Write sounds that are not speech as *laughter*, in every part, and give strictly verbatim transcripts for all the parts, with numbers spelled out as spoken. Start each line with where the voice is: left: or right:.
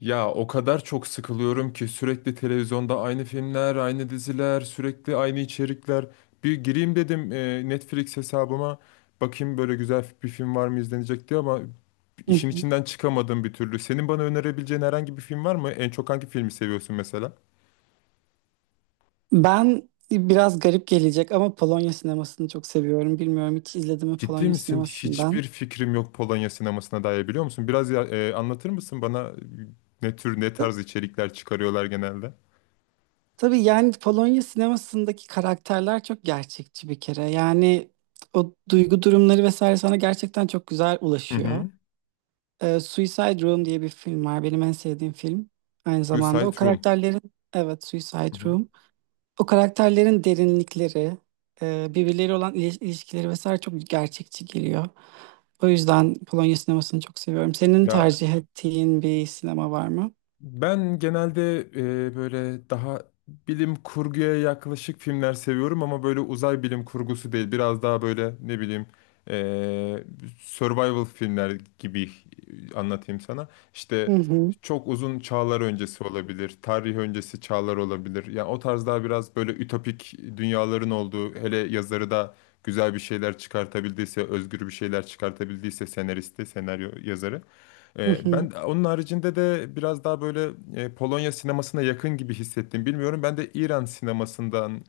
left: Ya o kadar çok sıkılıyorum ki sürekli televizyonda aynı filmler, aynı diziler, sürekli aynı içerikler. Bir gireyim dedim e, Netflix hesabıma. Bakayım böyle güzel bir film var mı izlenecek diye ama
right: Hı
left: işin
right: hı.
left: içinden çıkamadım bir türlü. Senin bana önerebileceğin herhangi bir film var mı? En çok hangi filmi seviyorsun mesela?
right: Ben biraz garip gelecek ama Polonya sinemasını çok seviyorum. Bilmiyorum hiç izledim mi
left: Ciddi
right: Polonya
left: misin? Hiçbir
right: sinemasından.
left: fikrim yok Polonya sinemasına dair biliyor musun? Biraz ya- e, anlatır mısın bana e, ne tür ne
right: Ta-
left: tarz içerikler çıkarıyorlar genelde?
right: Tabii, yani Polonya sinemasındaki karakterler çok gerçekçi bir kere. Yani o duygu durumları vesaire sana gerçekten çok güzel
left: Hı
right: ulaşıyor.
left: hı.
right: Ee, Suicide Room diye bir film var. Benim en sevdiğim film. Aynı zamanda o
left: Suicide Room.
right: karakterlerin, evet,
left: Hı
right: Suicide
left: hı.
right: Room. O karakterlerin derinlikleri, e, birbirleriyle olan ili- ilişkileri vesaire çok gerçekçi geliyor. O yüzden Polonya sinemasını çok seviyorum. Senin
left: Ya,
right: tercih ettiğin bir sinema var mı?
left: ben genelde e, böyle daha bilim kurguya yaklaşık filmler seviyorum ama böyle uzay bilim kurgusu değil. Biraz daha böyle ne bileyim e, survival filmler gibi anlatayım sana. İşte
right: Hı hı,
left: çok uzun çağlar öncesi olabilir, tarih öncesi çağlar olabilir. Yani o tarz daha biraz böyle ütopik dünyaların olduğu, hele yazarı da güzel bir şeyler çıkartabildiyse, özgür bir şeyler çıkartabildiyse senaristi, senaryo yazarı.
right: hı
left: E,
right: hı,
left: ben onun haricinde de biraz daha böyle e, Polonya sinemasına yakın gibi hissettim. Bilmiyorum ben de İran sinemasından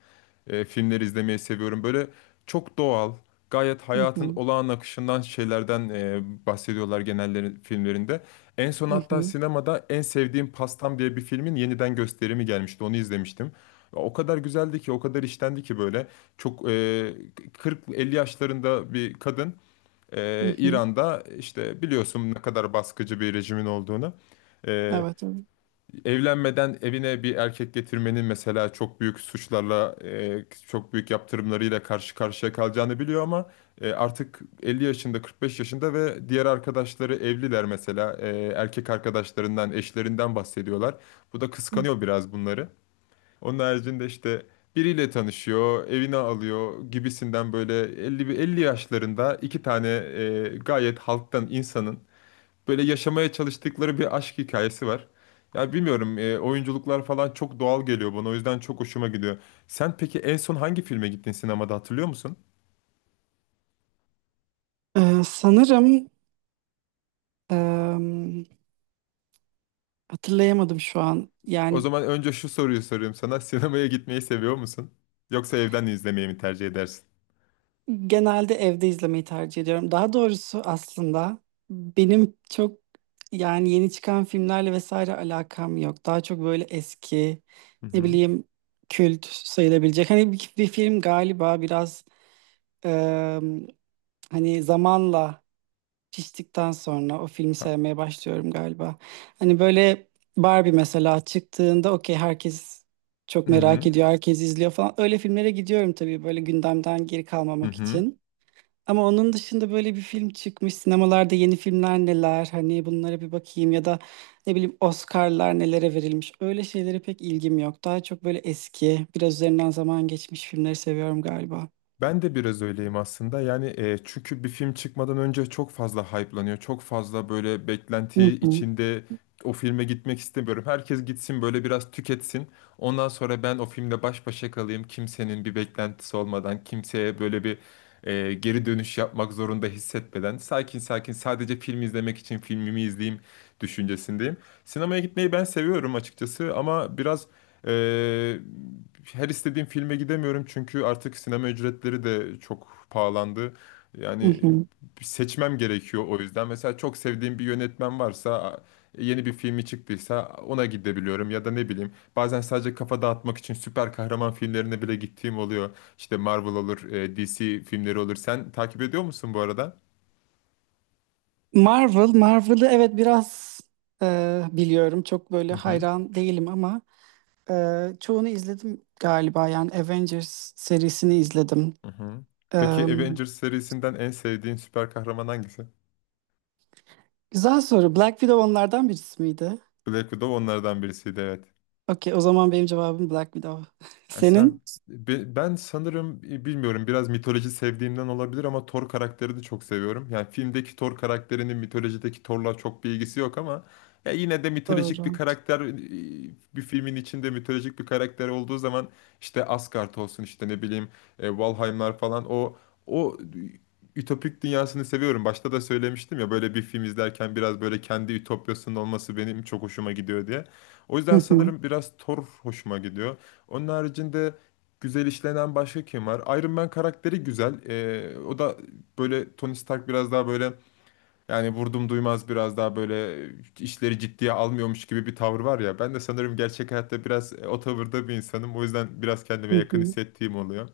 left: e, filmleri izlemeyi seviyorum. Böyle çok doğal, gayet
right: hı
left: hayatın
right: hı,
left: olağan akışından şeylerden e, bahsediyorlar genelleri filmlerinde. En son
right: hı
left: hatta
right: hı,
left: sinemada En Sevdiğim Pastam diye bir filmin yeniden gösterimi gelmişti. Onu izlemiştim. O kadar güzeldi ki, o kadar işlendi ki böyle. Çok e, kırk elli yaşlarında bir kadın,
right: hı
left: ee,
right: hı.
left: İran'da işte biliyorsun ne kadar baskıcı bir rejimin olduğunu. Ee,
right: Evet, evet.
left: Evlenmeden evine bir erkek getirmenin mesela çok büyük suçlarla, e, çok büyük yaptırımlarıyla karşı karşıya kalacağını biliyor ama e, artık elli yaşında, kırk beş yaşında ve diğer arkadaşları evliler mesela. E, erkek arkadaşlarından, eşlerinden bahsediyorlar. Bu da kıskanıyor biraz bunları. Onun haricinde işte biriyle tanışıyor, evine alıyor gibisinden böyle elli bir elli yaşlarında iki tane e, gayet halktan insanın böyle yaşamaya çalıştıkları bir aşk hikayesi var. Ya bilmiyorum e, oyunculuklar falan çok doğal geliyor bana o yüzden çok hoşuma gidiyor. Sen peki en son hangi filme gittin sinemada hatırlıyor musun?
right: Ee, sanırım, em, hatırlayamadım şu an.
left: O
right: Yani
left: zaman önce şu soruyu sorayım sana. *laughs* Sinemaya gitmeyi seviyor musun? Yoksa evden izlemeyi mi tercih edersin?
right: genelde evde izlemeyi tercih ediyorum. Daha doğrusu aslında benim çok, yani, yeni çıkan filmlerle vesaire alakam yok. Daha çok böyle eski,
left: Hı
right: ne
left: hı.
right: bileyim, kült sayılabilecek. Hani bir, bir film galiba biraz, eee, hani zamanla piştikten sonra o filmi
left: Ha-
right: sevmeye başlıyorum galiba. Hani böyle Barbie mesela çıktığında, okey, herkes çok
left: Hı
right: merak
left: hı.
right: ediyor, herkes izliyor falan. Öyle filmlere gidiyorum tabii böyle gündemden geri
left: Hı
right: kalmamak
left: hı.
right: için. Ama onun dışında böyle bir film çıkmış. Sinemalarda yeni filmler neler? Hani bunlara bir bakayım ya da ne bileyim Oscar'lar nelere verilmiş. Öyle şeylere pek ilgim yok. Daha çok böyle eski, biraz üzerinden zaman geçmiş filmleri seviyorum galiba.
left: Ben de biraz öyleyim aslında. Yani e, çünkü bir film çıkmadan önce çok fazla hype'lanıyor. Çok fazla böyle beklenti
right: Hı hı,
left: içinde o filme gitmek istemiyorum. Herkes gitsin böyle biraz tüketsin. Ondan sonra ben o filmle baş başa kalayım. Kimsenin bir beklentisi olmadan, kimseye böyle bir e, geri dönüş yapmak zorunda hissetmeden sakin sakin sadece film izlemek için filmimi izleyeyim düşüncesindeyim. Sinemaya gitmeyi ben seviyorum açıkçası ama biraz e, her istediğim filme gidemiyorum çünkü artık sinema ücretleri de çok pahalandı.
right: hı
left: Yani
right: hı.
left: seçmem gerekiyor o yüzden. Mesela çok sevdiğim bir yönetmen varsa yeni bir filmi çıktıysa ona gidebiliyorum ya da ne bileyim bazen sadece kafa dağıtmak için süper kahraman filmlerine bile gittiğim oluyor. İşte Marvel olur, e, D C filmleri olur. Sen takip ediyor musun bu arada?
right: Marvel, Marvel'ı evet biraz e, biliyorum. Çok böyle
left: Hı hı.
right: hayran değilim ama e, çoğunu izledim galiba. Yani Avengers serisini izledim.
left: Hı hı.
right: E,
left: Peki Avengers serisinden en sevdiğin süper kahraman hangisi?
right: güzel soru. Black Widow onlardan birisi miydi?
left: Black Widow onlardan birisiydi, evet.
right: Okey, o zaman benim cevabım Black Widow. *laughs*
left: Ya sen,
right: Senin?
left: be- ben sanırım e, bilmiyorum biraz mitoloji sevdiğimden olabilir ama Thor karakterini çok seviyorum. Yani filmdeki Thor karakterinin mitolojideki Thor'la çok bir ilgisi yok ama ya yine de mitolojik bir
right: Doğru.
left: karakter, e, bir filmin içinde mitolojik bir karakter olduğu zaman işte Asgard olsun işte ne bileyim e, Valheimlar falan, o o ütopik dünyasını seviyorum. Başta da söylemiştim ya böyle bir film izlerken biraz böyle kendi ütopyasının olması benim çok hoşuma gidiyor diye. O
right: Hı
left: yüzden
right: hı,
left: sanırım biraz Thor hoşuma gidiyor. Onun haricinde güzel işlenen başka kim var? Iron Man karakteri güzel. Ee, o da böyle Tony Stark, biraz daha böyle yani vurdum duymaz, biraz daha böyle işleri ciddiye almıyormuş gibi bir tavır var ya. Ben de sanırım gerçek hayatta biraz e, o tavırda bir insanım. O yüzden biraz kendime
right: hı
left: yakın
right: hı.
left: hissettiğim oluyor.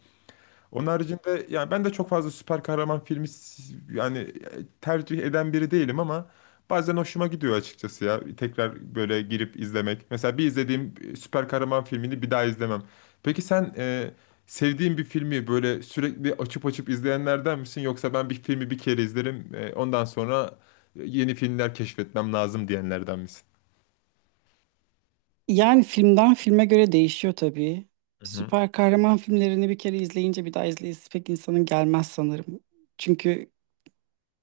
left: Onun haricinde yani ben de çok fazla süper kahraman filmi s- yani e, tercih eden biri değilim ama bazen hoşuma gidiyor açıkçası ya. Tekrar böyle girip izlemek. Mesela bir izlediğim e, süper kahraman filmini bir daha izlemem. Peki sen, e, sevdiğin bir filmi böyle sürekli açıp açıp izleyenlerden misin? Yoksa ben bir filmi bir kere izlerim, e, ondan sonra yeni filmler keşfetmem lazım diyenlerden misin?
right: Yani filmden filme göre değişiyor tabii.
left: Hı hı.
right: Süper kahraman filmlerini bir kere izleyince bir daha izleyesi pek insanın gelmez sanırım. Çünkü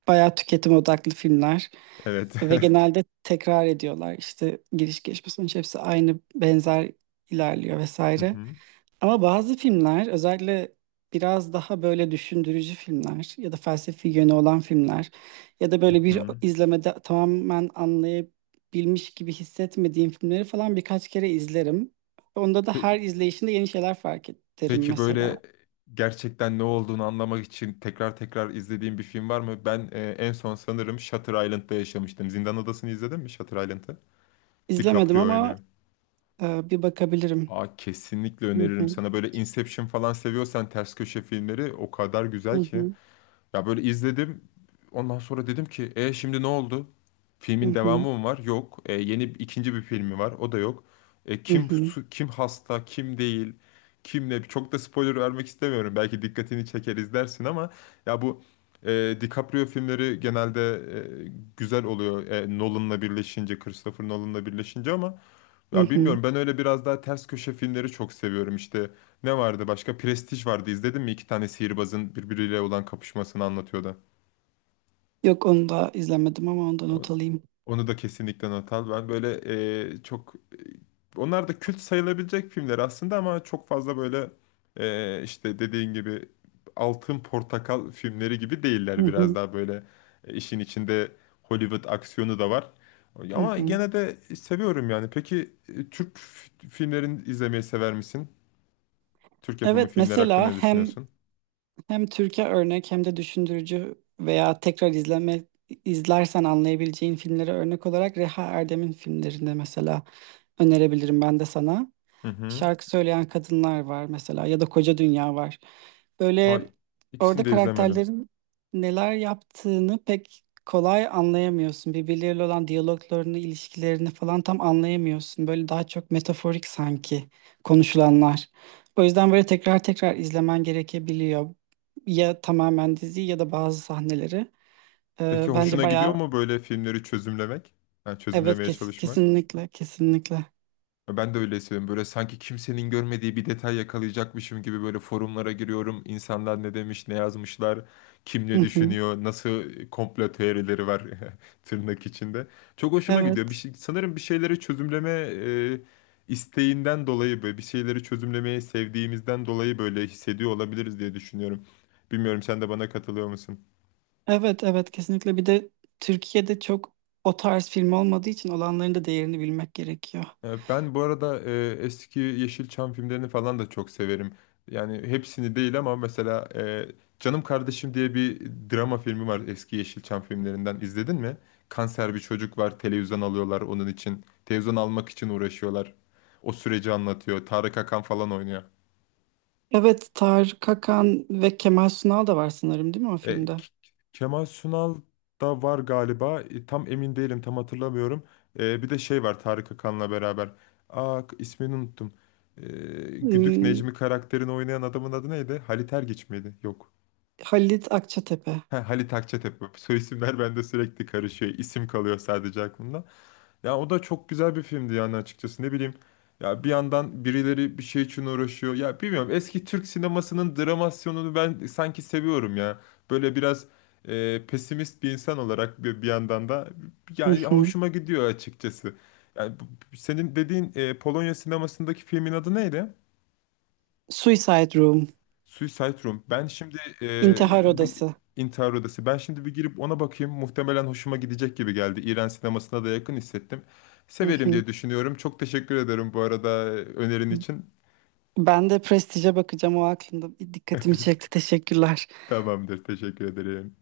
right: bayağı tüketim odaklı filmler
left: Evet.
right: ve genelde
left: *laughs*
right: tekrar ediyorlar. İşte giriş gelişme sonuç hepsi aynı, benzer ilerliyor
left: Hı
right: vesaire.
left: hı.
right: Ama bazı filmler, özellikle biraz daha böyle düşündürücü filmler ya da felsefi yönü olan filmler ya da böyle bir
left: Hı
right: izlemede tamamen anlayabilmiş gibi hissetmediğim filmleri falan birkaç kere izlerim. Onda da
left: hı.
right: her izleyişinde yeni şeyler fark ederim
left: Peki
right: mesela.
left: böyle gerçekten ne olduğunu anlamak için tekrar tekrar izlediğim bir film var mı? Ben e, en son sanırım Shutter Island'da yaşamıştım. Zindan Adası'nı izledin mi, Shutter Island'ı?
right: İzlemedim
left: DiCaprio
right: ama
left: oynuyor.
right: e, bir bakabilirim.
left: Aa, kesinlikle
right: Hı
left: öneririm
right: hı,
left: sana. Böyle Inception falan seviyorsan ters köşe filmleri o kadar
right: hı
left: güzel ki.
right: hı,
left: Ya böyle izledim. Ondan sonra dedim ki e şimdi ne oldu?
right: hı
left: Filmin
right: hı,
left: devamı mı var? Yok. E, yeni ikinci bir filmi var. O da yok. E,
right: hı
left: kim
right: hı,
left: su- kim hasta, kim değil, kim ne? Çok da spoiler vermek istemiyorum. Belki dikkatini çeker izlersin ama ya bu, e, DiCaprio filmleri genelde e, güzel oluyor. E, Nolan'la birleşince, Christopher Nolan'la birleşince ama
right: hı
left: ya
right: hı.
left: bilmiyorum ben öyle biraz daha ters köşe filmleri çok seviyorum işte. Ne vardı başka? Prestij vardı. İzledin mi? İki tane sihirbazın birbiriyle olan kapışmasını anlatıyordu.
right: Yok, onu da izlemedim ama ondan
left: O-
right: not alayım.
left: Onu da kesinlikle not al. Ben böyle e, çok e, onlar da kült sayılabilecek filmler aslında ama çok fazla böyle e, işte dediğin gibi Altın Portakal filmleri gibi
right: Hı
left: değiller, biraz
right: hı,
left: daha böyle e, işin içinde Hollywood aksiyonu da var.
right: hı
left: Ama
right: hı.
left: gene de seviyorum yani. Peki e, Türk f- filmlerini izlemeyi sever misin? Türk yapımı
right: Evet,
left: filmler hakkında
right: mesela
left: ne
right: hem
left: düşünüyorsun?
right: Hem Türkiye örnek hem de düşündürücü veya tekrar izleme, izlersen anlayabileceğin filmlere örnek olarak Reha Erdem'in filmlerinde mesela önerebilirim ben de sana.
left: Hı hı.
right: Şarkı Söyleyen Kadınlar var mesela ya da Koca Dünya var.
left: Ay,
right: Böyle
left: ikisini
right: orada
left: de izlemedim.
right: karakterlerin neler yaptığını pek kolay anlayamıyorsun. Birbirleriyle olan diyaloglarını, ilişkilerini falan tam anlayamıyorsun. Böyle daha çok metaforik sanki konuşulanlar. O yüzden böyle tekrar tekrar izlemen gerekebiliyor. Ya tamamen diziyi ya da bazı sahneleri. Ee,
left: Peki
right: bence
left: hoşuna gidiyor
right: bayağı,
left: mu böyle filmleri çözümlemek? Yani
right: evet,
left: çözümlemeye
right: kes-
left: çalışmak?
right: kesinlikle kesinlikle.
left: E, Ben de öyle hissediyorum. Böyle sanki kimsenin görmediği bir detay yakalayacakmışım gibi böyle forumlara giriyorum. İnsanlar ne demiş, ne yazmışlar, kim
right: Hı
left: ne
right: hı.
left: düşünüyor, nasıl e, komplo teorileri var, *laughs* tırnak içinde. Çok hoşuma gidiyor. Bir
right: Evet.
left: şey, sanırım bir şeyleri çözümleme e, isteğinden dolayı, böyle bir şeyleri çözümlemeyi sevdiğimizden dolayı böyle hissediyor olabiliriz diye düşünüyorum. Bilmiyorum, sen de bana katılıyor musun?
right: Evet, evet, kesinlikle. Bir de Türkiye'de çok o tarz film olmadığı için olanların da değerini bilmek gerekiyor.
left: Ee, Ben bu arada e, eski Yeşilçam filmlerini falan da çok severim. Yani hepsini değil ama mesela e, Canım Kardeşim diye bir drama filmi var eski Yeşilçam filmlerinden. İzledin mi? Kanser bir çocuk var, televizyon alıyorlar onun için. Televizyon almak için uğraşıyorlar. O süreci anlatıyor. Tarık Akan falan oynuyor.
right: Evet, Tarık Akan ve Kemal Sunal da var sanırım değil mi o
left: E,
right: filmde?
left: K- Kemal Sunal da var galiba. E, tam emin değilim, tam hatırlamıyorum. E, bir de şey var Tarık Akan'la beraber. Aa, k- ismini unuttum. E, Güdük
right: Hmm,
left: Necmi karakterini oynayan adamın adı neydi? Halit Ergenç miydi? Yok.
right: Halit Akçatepe.
left: Ha, Halit Akçatepe. *laughs* Soy isimler bende sürekli karışıyor. İsim kalıyor sadece aklımda. Ya o da çok güzel bir filmdi yani, açıkçası ne bileyim. Ya bir yandan birileri bir şey için uğraşıyor. Ya bilmiyorum, eski Türk sinemasının dramasyonunu ben sanki seviyorum ya. Böyle biraz e, pesimist bir insan olarak, bir, bir yandan da
right: Hı
left: yani
right: hı.
left: hoşuma gidiyor açıkçası. Yani bu- senin dediğin e, Polonya sinemasındaki filmin adı neydi?
right: Suicide Room.
left: Suicide Room. Ben şimdi e,
right: İntihar
left: bir
right: Odası.
left: intihar odası. Ben şimdi bir girip ona bakayım. Muhtemelen hoşuma gidecek gibi geldi. İran sinemasına da yakın hissettim.
right: Hı
left: Severim
right: hı.
left: diye düşünüyorum. Çok teşekkür ederim bu arada e, önerin için.
right: Ben de Prestige'e bakacağım, o aklımda. Dikkatimi çekti, teşekkürler.
left: Tamamdır. Teşekkür ederim.